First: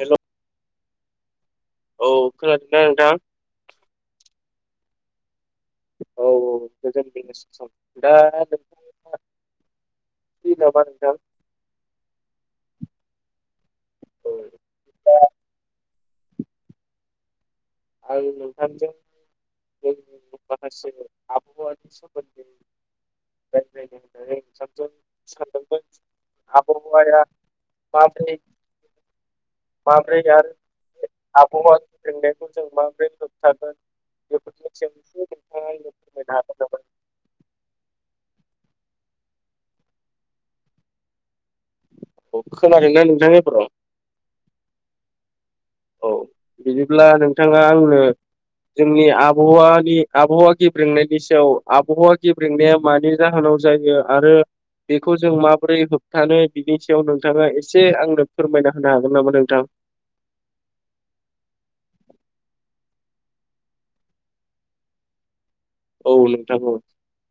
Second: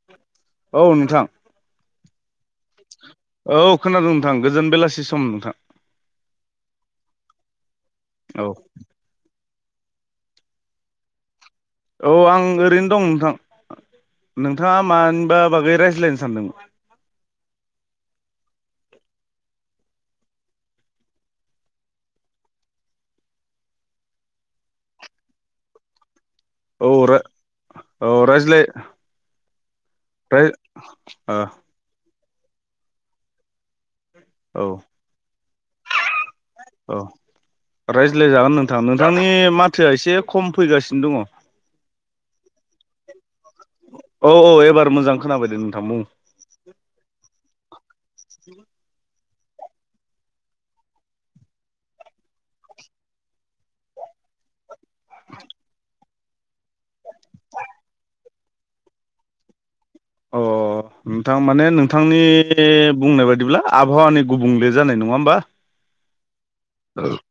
हेल' औ नोंथां औ खोनादोंना नोंथां औ खोनादों नोंथां गोजोन बेलासि सम नोंथां। औ औ गोजोन बेलासि सम औ [unintelligible] फ्रि नामा नोंथां औ आं ओरैनो दं नोंथां। औ नोंथांङा मानिबा बागै रायज्लायनो सानदों? आं नोंथांजों [unintelligible] [unintelligible] औ औ [unintelligible] रायज्लाय माब्रै आरो आबहावा [unintelligible] सोंदों जों माब्रै होबथागोन औ [unintelligible] नामा? औ रायज्लाय जागोन नोंथां नोंथांनि माथोया एसे खम फैगासिनो दंङ औ खोनादोंना नोंथां एबाराव औ औ एबार मोजां खोनाबायदे नों औ बिदिब्ला नोंथांङा आंनो जोंनि आ होवानि आबहावा गेब्रेंनायनि सायाव आबहावा गेब्रेंनाया मानि जाहोनाव जायो आरो बेखौ जों माबोरै होब थानो बिनि सायाव नोंथांङा एसे आंनो फोरमायना होनो हागोन नामा नोंथां? अह नोंथां माने नोंथांनि बुंनाय बादिब्ला आबहावानि गुबुंले जानाय नङा होमबा। औ नोंथां औ [unintelligible]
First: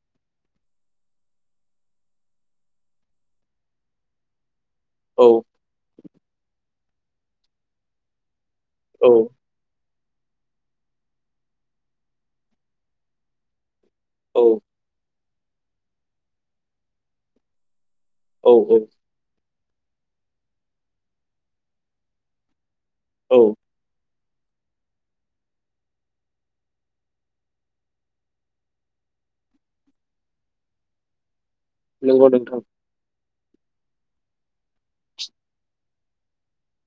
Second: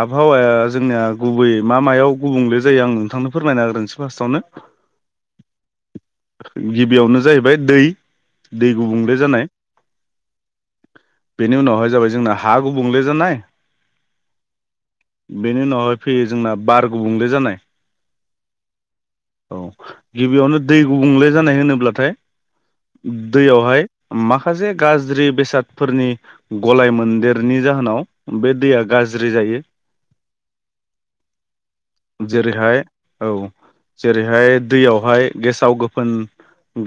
आबहावाया जोंनिया गुबै मा मायाव गुबुंले जायो आं नोंथांनो फोरमायना होग्रोसै फार्स्टआवनो औ गिबियावनो जाहैबाय दै दै औ गुबुंले जानाय बेनि उनावहाय जाबाय जोंना हा गुबुंले जानाय औ बेनि उनावहाय फैयो जोंना बार गुबुंले जानाय औ औ औ गिबियावनो दै गुबुंले जानाय होनोब्लाथाय औ दैयावहाय माखासे गाज्रि बेसादफोरनि गलाय मोनदेरनि जाहोनाव बे दैया गा ज्रि जायो। नोंगौ नोंथां। जेरैहाय औ जेरैहाय दैयावहाय गेसाव गोफोन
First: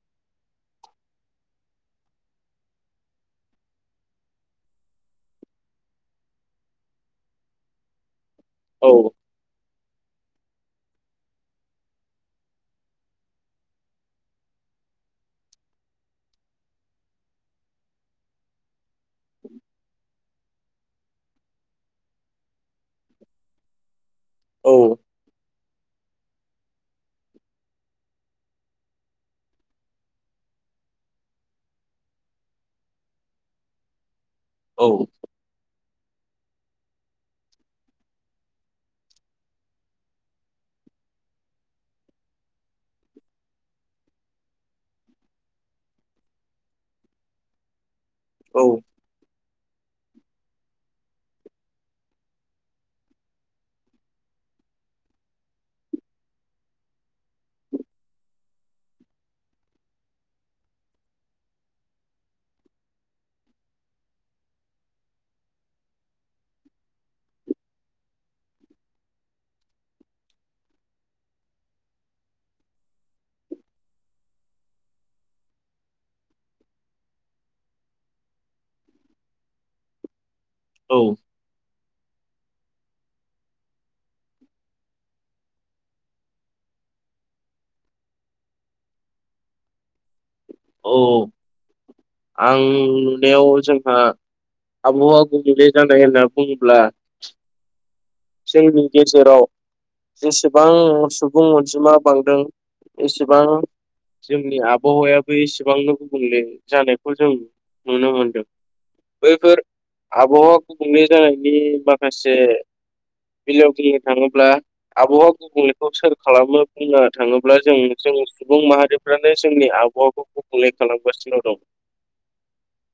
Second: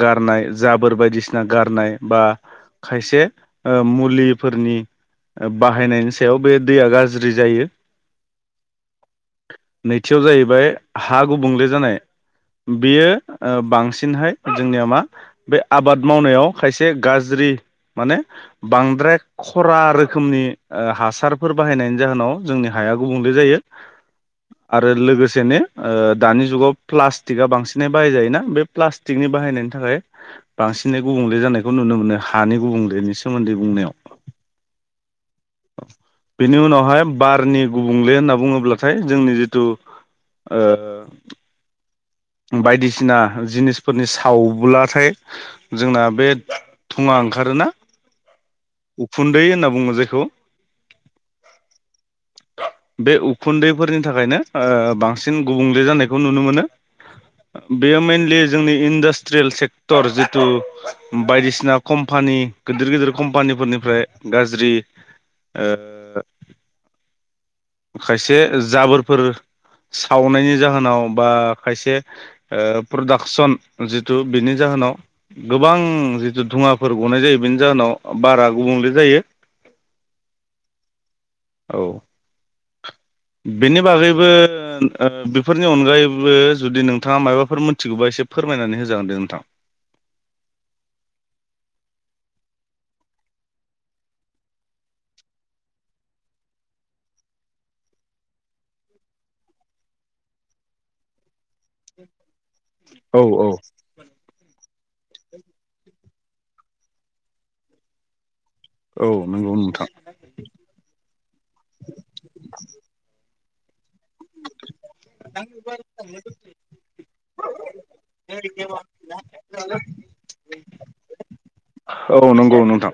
गारनाय जाबोर बायदिसिना गारनाय बा खायसे ओ मुलिफोरनि बाहायनायनि सायाव बे दैया गाज्रि जायो। औ नैथियाव जाहैबाय हा गुबुंले जानाय। बेयो बांसिनहाय जोंनिया मा बे आबाद मावनायाव खायसे गाज्रि माने बांद्राय खरा रो खोमनि हासारफोर बाहायनायनि जाहोनाव जोंनि हाया गुबुंले जायो। आरो औ लोगोसेनो दानि जुगाव प्लास्टिकआ बांसिनै बाहायजायोना बे प्लास्टिकनि बाहायनायनि थाखाय बां सिनै गुबुंले जानायखौ नुनो मोनो हानि गुबुंलेनि सोमोन्दै बुंनायाव। औ बेनि उनावहाय बारनि गुबुंले होनना बुङोब्लाथाय जोंनि जिथु ओ बायदिसिना जिनिसफोरनि सावब्लाथाय जोंना बे दुङा ओंखारोना औ उखुन्दै होनना बुङो जायखौ [inaudible] बे उखुन्दैफोरनि थाखायनो ओ बांसिन गुबुंले जानायखौ नुनो मोनो। [inaudible] बेयो मेनलि जोंनि इन्डास्ट्रियेल सेक्टर जितु बायदिसिना कम्पानि गिदिर गिदिर कम्पानिफोरनिफ्राय गाज्रि ओ [inaudible] खायसे जाबोरफोर सावनायनि जाहोनाव बा खायसे प्रदाक्सन जिथु बेनि जाहोनाव गोबां जिथु धुवाफोर गनाय जायो बेनि जाहोनाव बारा गुबुंले जायो। औ औ [inaudible] बेनि बागैबो बेफोरनि अनगायैबो जुदि नोंथाङा माबाफोर मोनथिगौबा एसे फोरमायनानै होजागोन दे नोंथां। औ आं नुनायाव जोंहा आबहावा गुबुंले जानाय होनना बुङोब्ला जोंनि गेजेराव जेसेबां सुबुं अनजिमा बांदों औ एसेबां औ जोंनि आब बहावायाबो एसेबांनो गुबुंले जानायखौ जों नुनो मोनदों। औ नंगौ बैफोर नोंथां आबहावा गुबुंले जानायनि माखासे बिजाबनि थाङोब्ला आबहावा गुबुंलेखौ सोर खालामनो बुंनो थाङोब्ला जों जों सुबुं माहारि फ्रानो जोंनि आबहावाखौ गुबखुंले खालामगासिनो दं। औ नंगौ नोंथां।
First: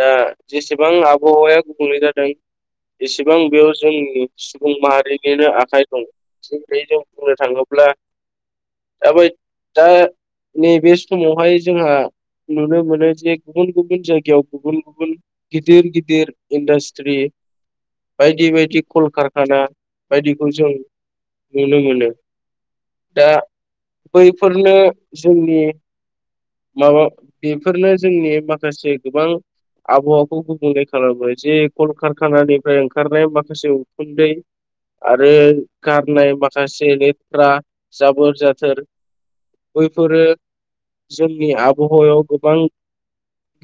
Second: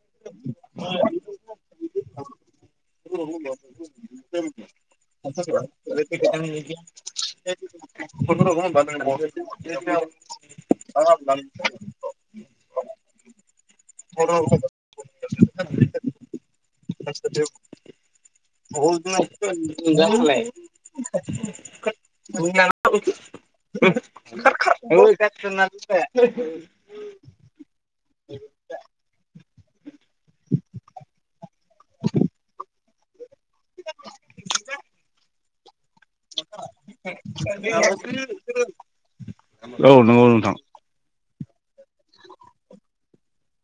दा जेसेबां आबहावाया बुंनाय जादों एसेबां बेयाव जोंनि सुबुं माहारि नि आखाइ दं थ जों बुंनो थाङोब्ला दा नैबे समावहाय जोंहा नुनो मोनो जे गुबुन गुबुन जायगायाव गुबुन गुबुन गिदिर गिदिर इन्डास्ट्रि बायदि बाय [unintelligible] नुनो मोनो दा [inaudible] बैफोरनो जोंनि माबा बे जोंनि माखासे गोबां आबहावाखौ गुबुंले खालामो जे कलकारखानानिफ्राय ओंखारनाय माखासे उखुन्दै आरो गारनाय माखासे नेटफ्रा जाबोर जाथोर औ बैफोरो नंगौ नोंथां। जोंनि आबहायाव गोबां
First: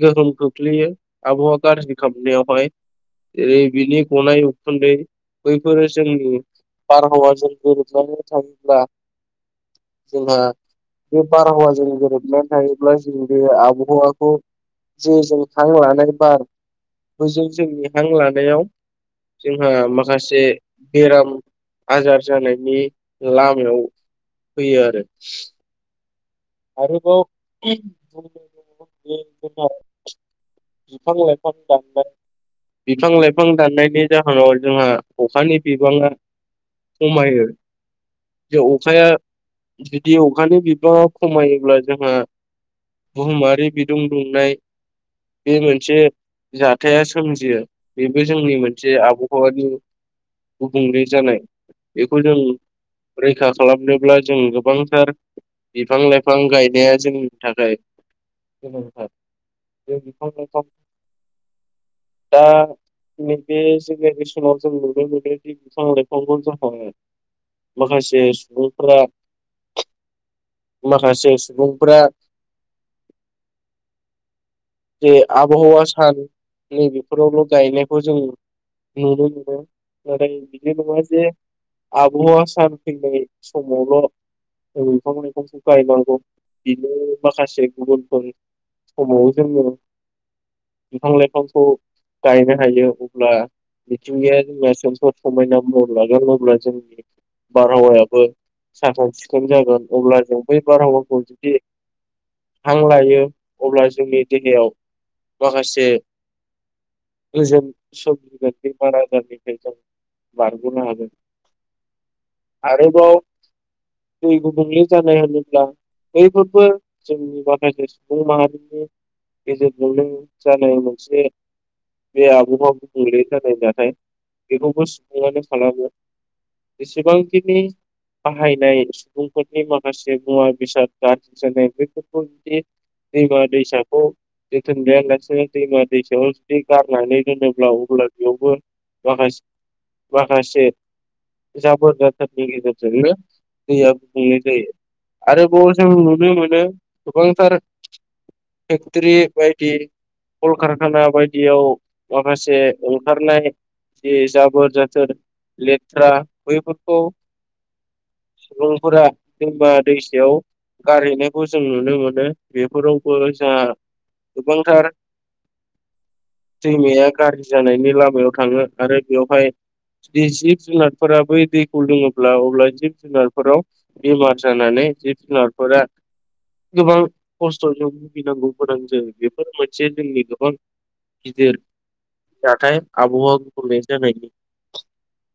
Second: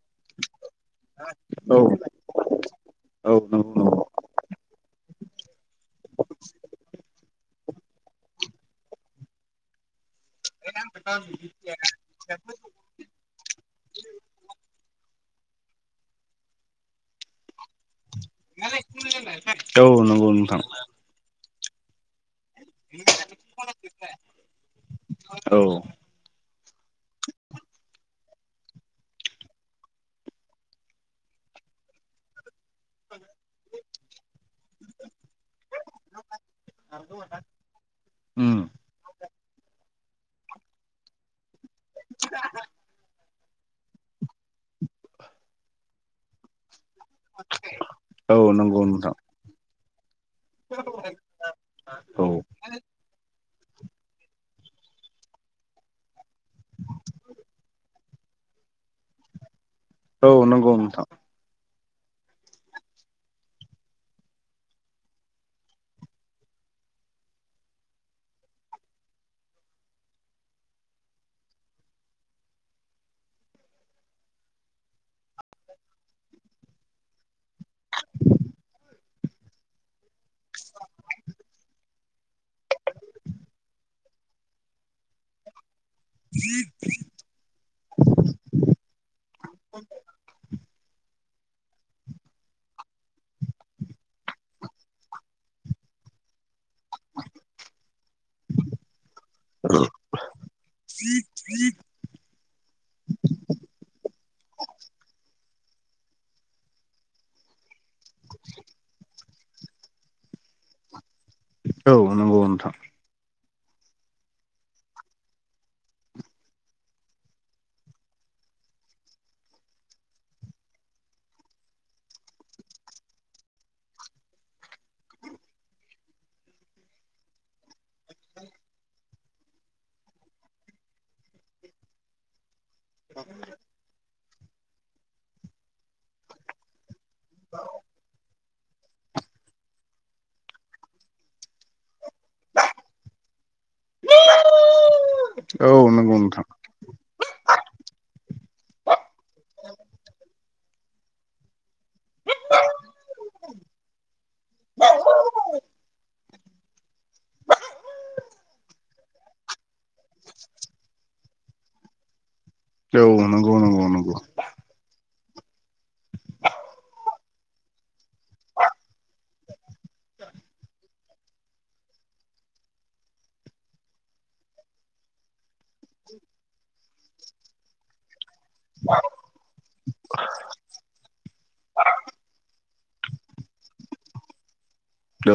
गोहोम खोख्लैयो आबहावा औ गाज्रि खालामनायावहाय औ जेरै नंगौ नंगौ बिनि गनाय उखुन्दै बैफोरो जोंनि बारहावाजों गोरोबनानै थाङोब्ला जोंहा बे बारहावाजों गोरोबनानै थायोब्ला जों बे आबहावाखौ जे जों हां लानाय बार बोजे जोंनि हां लानायाव जोंहा औ नंगौ माखासे नोंथां बेराम आजार जानायनि लामायाव फैयो आरो औ आरोबाव [unintelligible] बिफां लाइफां दाननाय बिफां लाइफां दाननायनि जाहोनाव जोंहा अखानि बिबाङा खमायो। जे उम अखाया बे अखानि बिबाङा खमायोब्ला जोंहा बुहुमा से दै बिदुं दुंनाय बे मोनसे जा जाथाया सोमजियो बेबो औ जोंनि नंगौ मोनसे नोंथां आबहावानि गुबुंले जानाय बेखौ जों औ ब्रै रैखा खालामनोब्ला जों गोबांथार बिफां लाइफां गायनाया जोंनि थाखाय गोनांथार। बे बिफां औ लाइफां नंगौ नोंथां। दा नैबे जेनेरेसनाव जों नुनो मोनोदि बिफां लाइफांखौ [unintelligible] माखासे सुबुंफोरा माखासे सुबुंफोरा जे आबहावा सान नैबेफोरावल' गायनायखौ जों नुनो मोनो आरो बिदि नङा जे आबावा सान फैनाय समावल' बिफां लाइफां फो गायनांगौ बिनो माखासे गुगोलफोर समाव जोङो बिफां लाइफांखौ गायनो हायो अब्ला मिथिंगाया जोंना सोबोद समायना महर लागोन अब्ला जों बारहावायाबो साखोन सिखोन जागोन अब्ला जों बै बारहावाखौ जुदि हां लायो अब्ला जोंनि देहायाव माखासे गोजोन सबजि बेमार आजारनिफ्राय जों बारग'नो हागोन औ नंगौ नोंथां [inaudible] दै गुबुंले जानाय होनोब्ला बैफोरबो जोंनि माखासे सुबुं माहारिनि गेजेरजोंनो जानाय मोनसे बे आबुंआव गुबुंले जानाय जाथाय बेखौबो सुबुङानो खालामो जेसेबांखिनि बाहायनाय सुबुंफोरनि माखासे मुवा बेसाद गाज्रि जानाय बेफोरखौ जुदि दैमा दैसा खौ लेथा लायालासिनो दैमा दैसाखौ नानै दोनोब्ला अब्ला बेयावबो माखासे माखासे जाबोर गेजेरजों दैया गुबुंले जायो औ आरोबाव जों नंगौ नुनो नोंथां मोनो गोबांथार त्रि बायदि कलकारखाना बायदियाव माखासे ओंखारनाय जाबोर जाथोर लेथ्रा बेफोर सुबुंफोरा जेनबा दैसायाव गारहैनो खौ जों नुनो मोनो बेफोरावबो औ जा नंगौ नंगौ नंगौ गोबांथार दैमाया गाज्रि जानायनि लामायाव थाङो आरो बेवहाय जुदि जिब जुनारफोरा बै दैखौ लोङोब्ला अब्ला जिब जुनारफोराव बेमार जानानै जिब जुनारफोरा गोबां खस्थजों गिनांगौ फोरोनांजो बेफोर मोनसे जोंनि गोबां गिदिर जाथाय आबहावा गुबुंले जानायनि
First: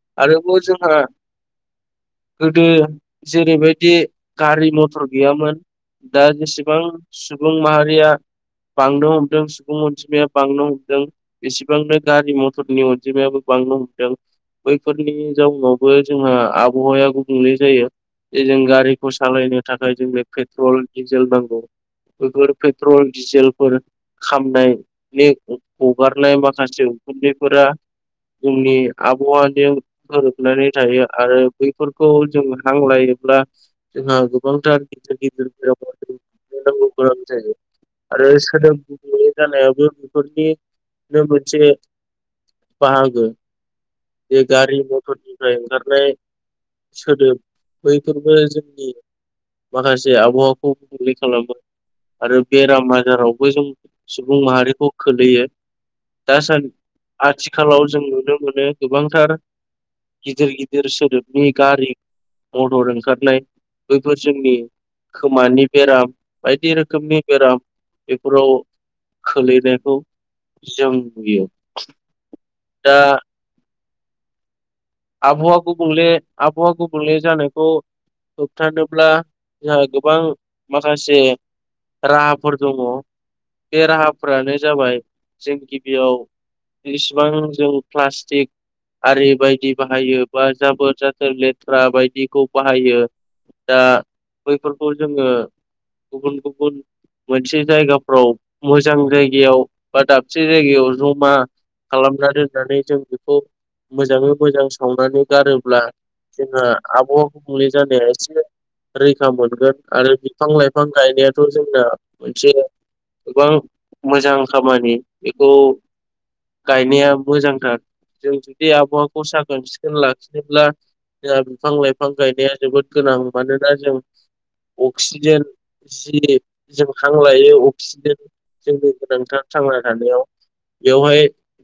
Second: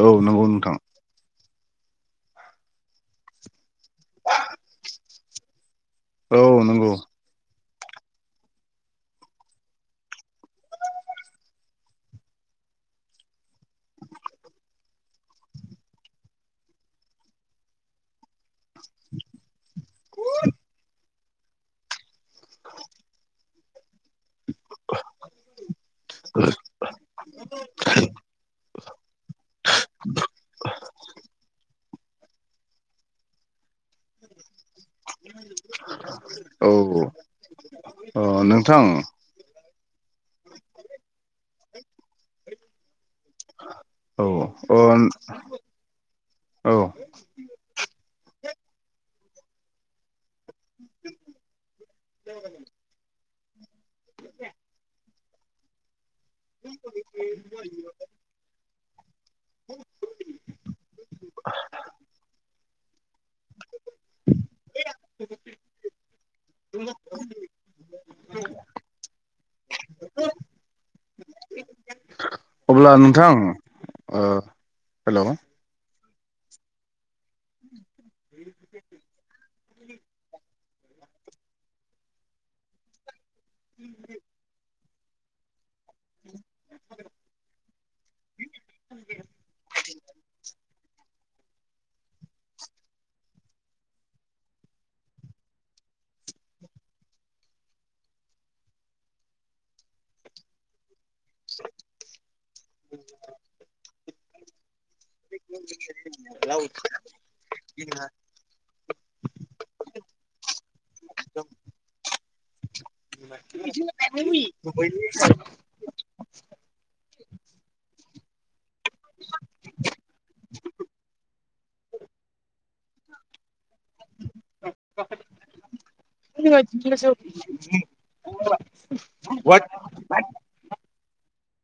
औ नंगौ आरोबाव नोंथां जोंहा गोदो जेरैबायदि गारि मथर गैयामोन दा औ जेसेबां नंगौ सुबुं माहारिया बांनो हमदों सुबुं अनजिमाया बांनो हमदों एसेबांनो गारि मथरनि अनजिमायाबो बांनो हमदों बैफोरनि जाउनावबो जोंहा आबहावाया गुबुंले जायो जे जों गारिखौ सालायनो थाखाय जोंनो पेट्रल डिजेल नांगौ बेफोर पेट्रल डिजेल फोर खामनायनि हगारनाय माखासे उखुन्दैफोरा जोंनि आबहावाजों गोरोबनानै थायो आरो बैफोरखौ जों हांलायोब्ला जोंहा गोबांथार गिदिर गिदिरफोर औ औ बेराम जायो अ आरो सोदोब नोंथां गुबुंले जानायावबो बेफोरनिनो मोनसे बाहागो औ बे अ गारि मथरनिफ्राय ओंखारनाय औ सोदोब बैफोरबो जोंनि माखासे आबहावाखौ गुबुंले खालामो आरो बेराम आजारावबो जों सुबुं माहारिखौ खोलैयो दासान्दि आथिखालाव जों नुनो मोनो गोबांथार गिदिर गिदिर सोदोबनि गारि मटर ओंखारनाय बैफोर जोंनि खोमानि बेराम बायदि रोखोमनि बेराम बेफोराव खोलैनायखौ जों नुयो। अब्ला दा नोंथां ओ हेल' आबहावा गुबुंले आबहावा गुबुंले जानायखौ होबथानोल्बा जोंहा गोबां माखासे राहाफोर दङ बे राहाफ्रानो जाबाय जों गिबियाव इसिबां जों प्लास्टिक आरि बायदि बाहायो बा जाबोर जाथोर लेथ्रा बायदिखौ बाहायो दा बैफोरखौ जोङो गुबुन गुबुन मोनसे जायगाफ्राव मोजां जायगायाव बा दाबसे जायगायाव जमा खालामना दोननानै जों बेखौ मोजाङै मोजां सावनानै गारोब्ला जोंहा आबहावा गुबुंले जानो एसे रैखा मोनगोन आरो बिफां लाइफां गायनायाथ' जोंना मोनसे गोबां मोजां खामानि बेखौ गायनाया मोजांथार जों जुदि आबहावाखौ साखोन सिखोन लाखिनोब्ला जोंहा बिफां लाइफां गायनाया जोबोद गोनां मानोना जों अक्सिजेन जि जों हां लायो अ अक्सिजेन जोंनो गोनांथार थांना थानायाव बेवहाय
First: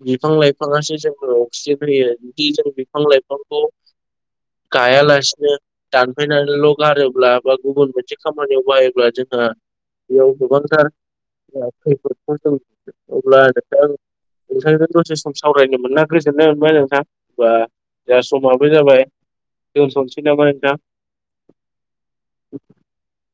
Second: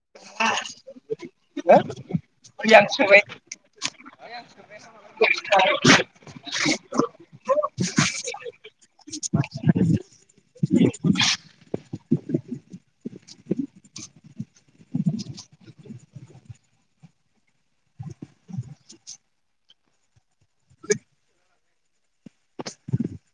बिफां लाइफाङासो जोंनो अक्सिजेन होयो। जों बिफां लाइफांखौ गायालासिनो दानफायनानैल' गारोब्ला बा गुबुन मोनसे खामानियाव बायोब्ला जोंहा बेयाव गोबांथार खैफोदफोर दं। अब्ला नोंथां नोंथांजों दसे सम सावरायनो मोनना गोजोननाय मोनबाय नोंथां। बा दा समाबो जाबाय दोनथ'सै नामा नोंथां? [inaudible]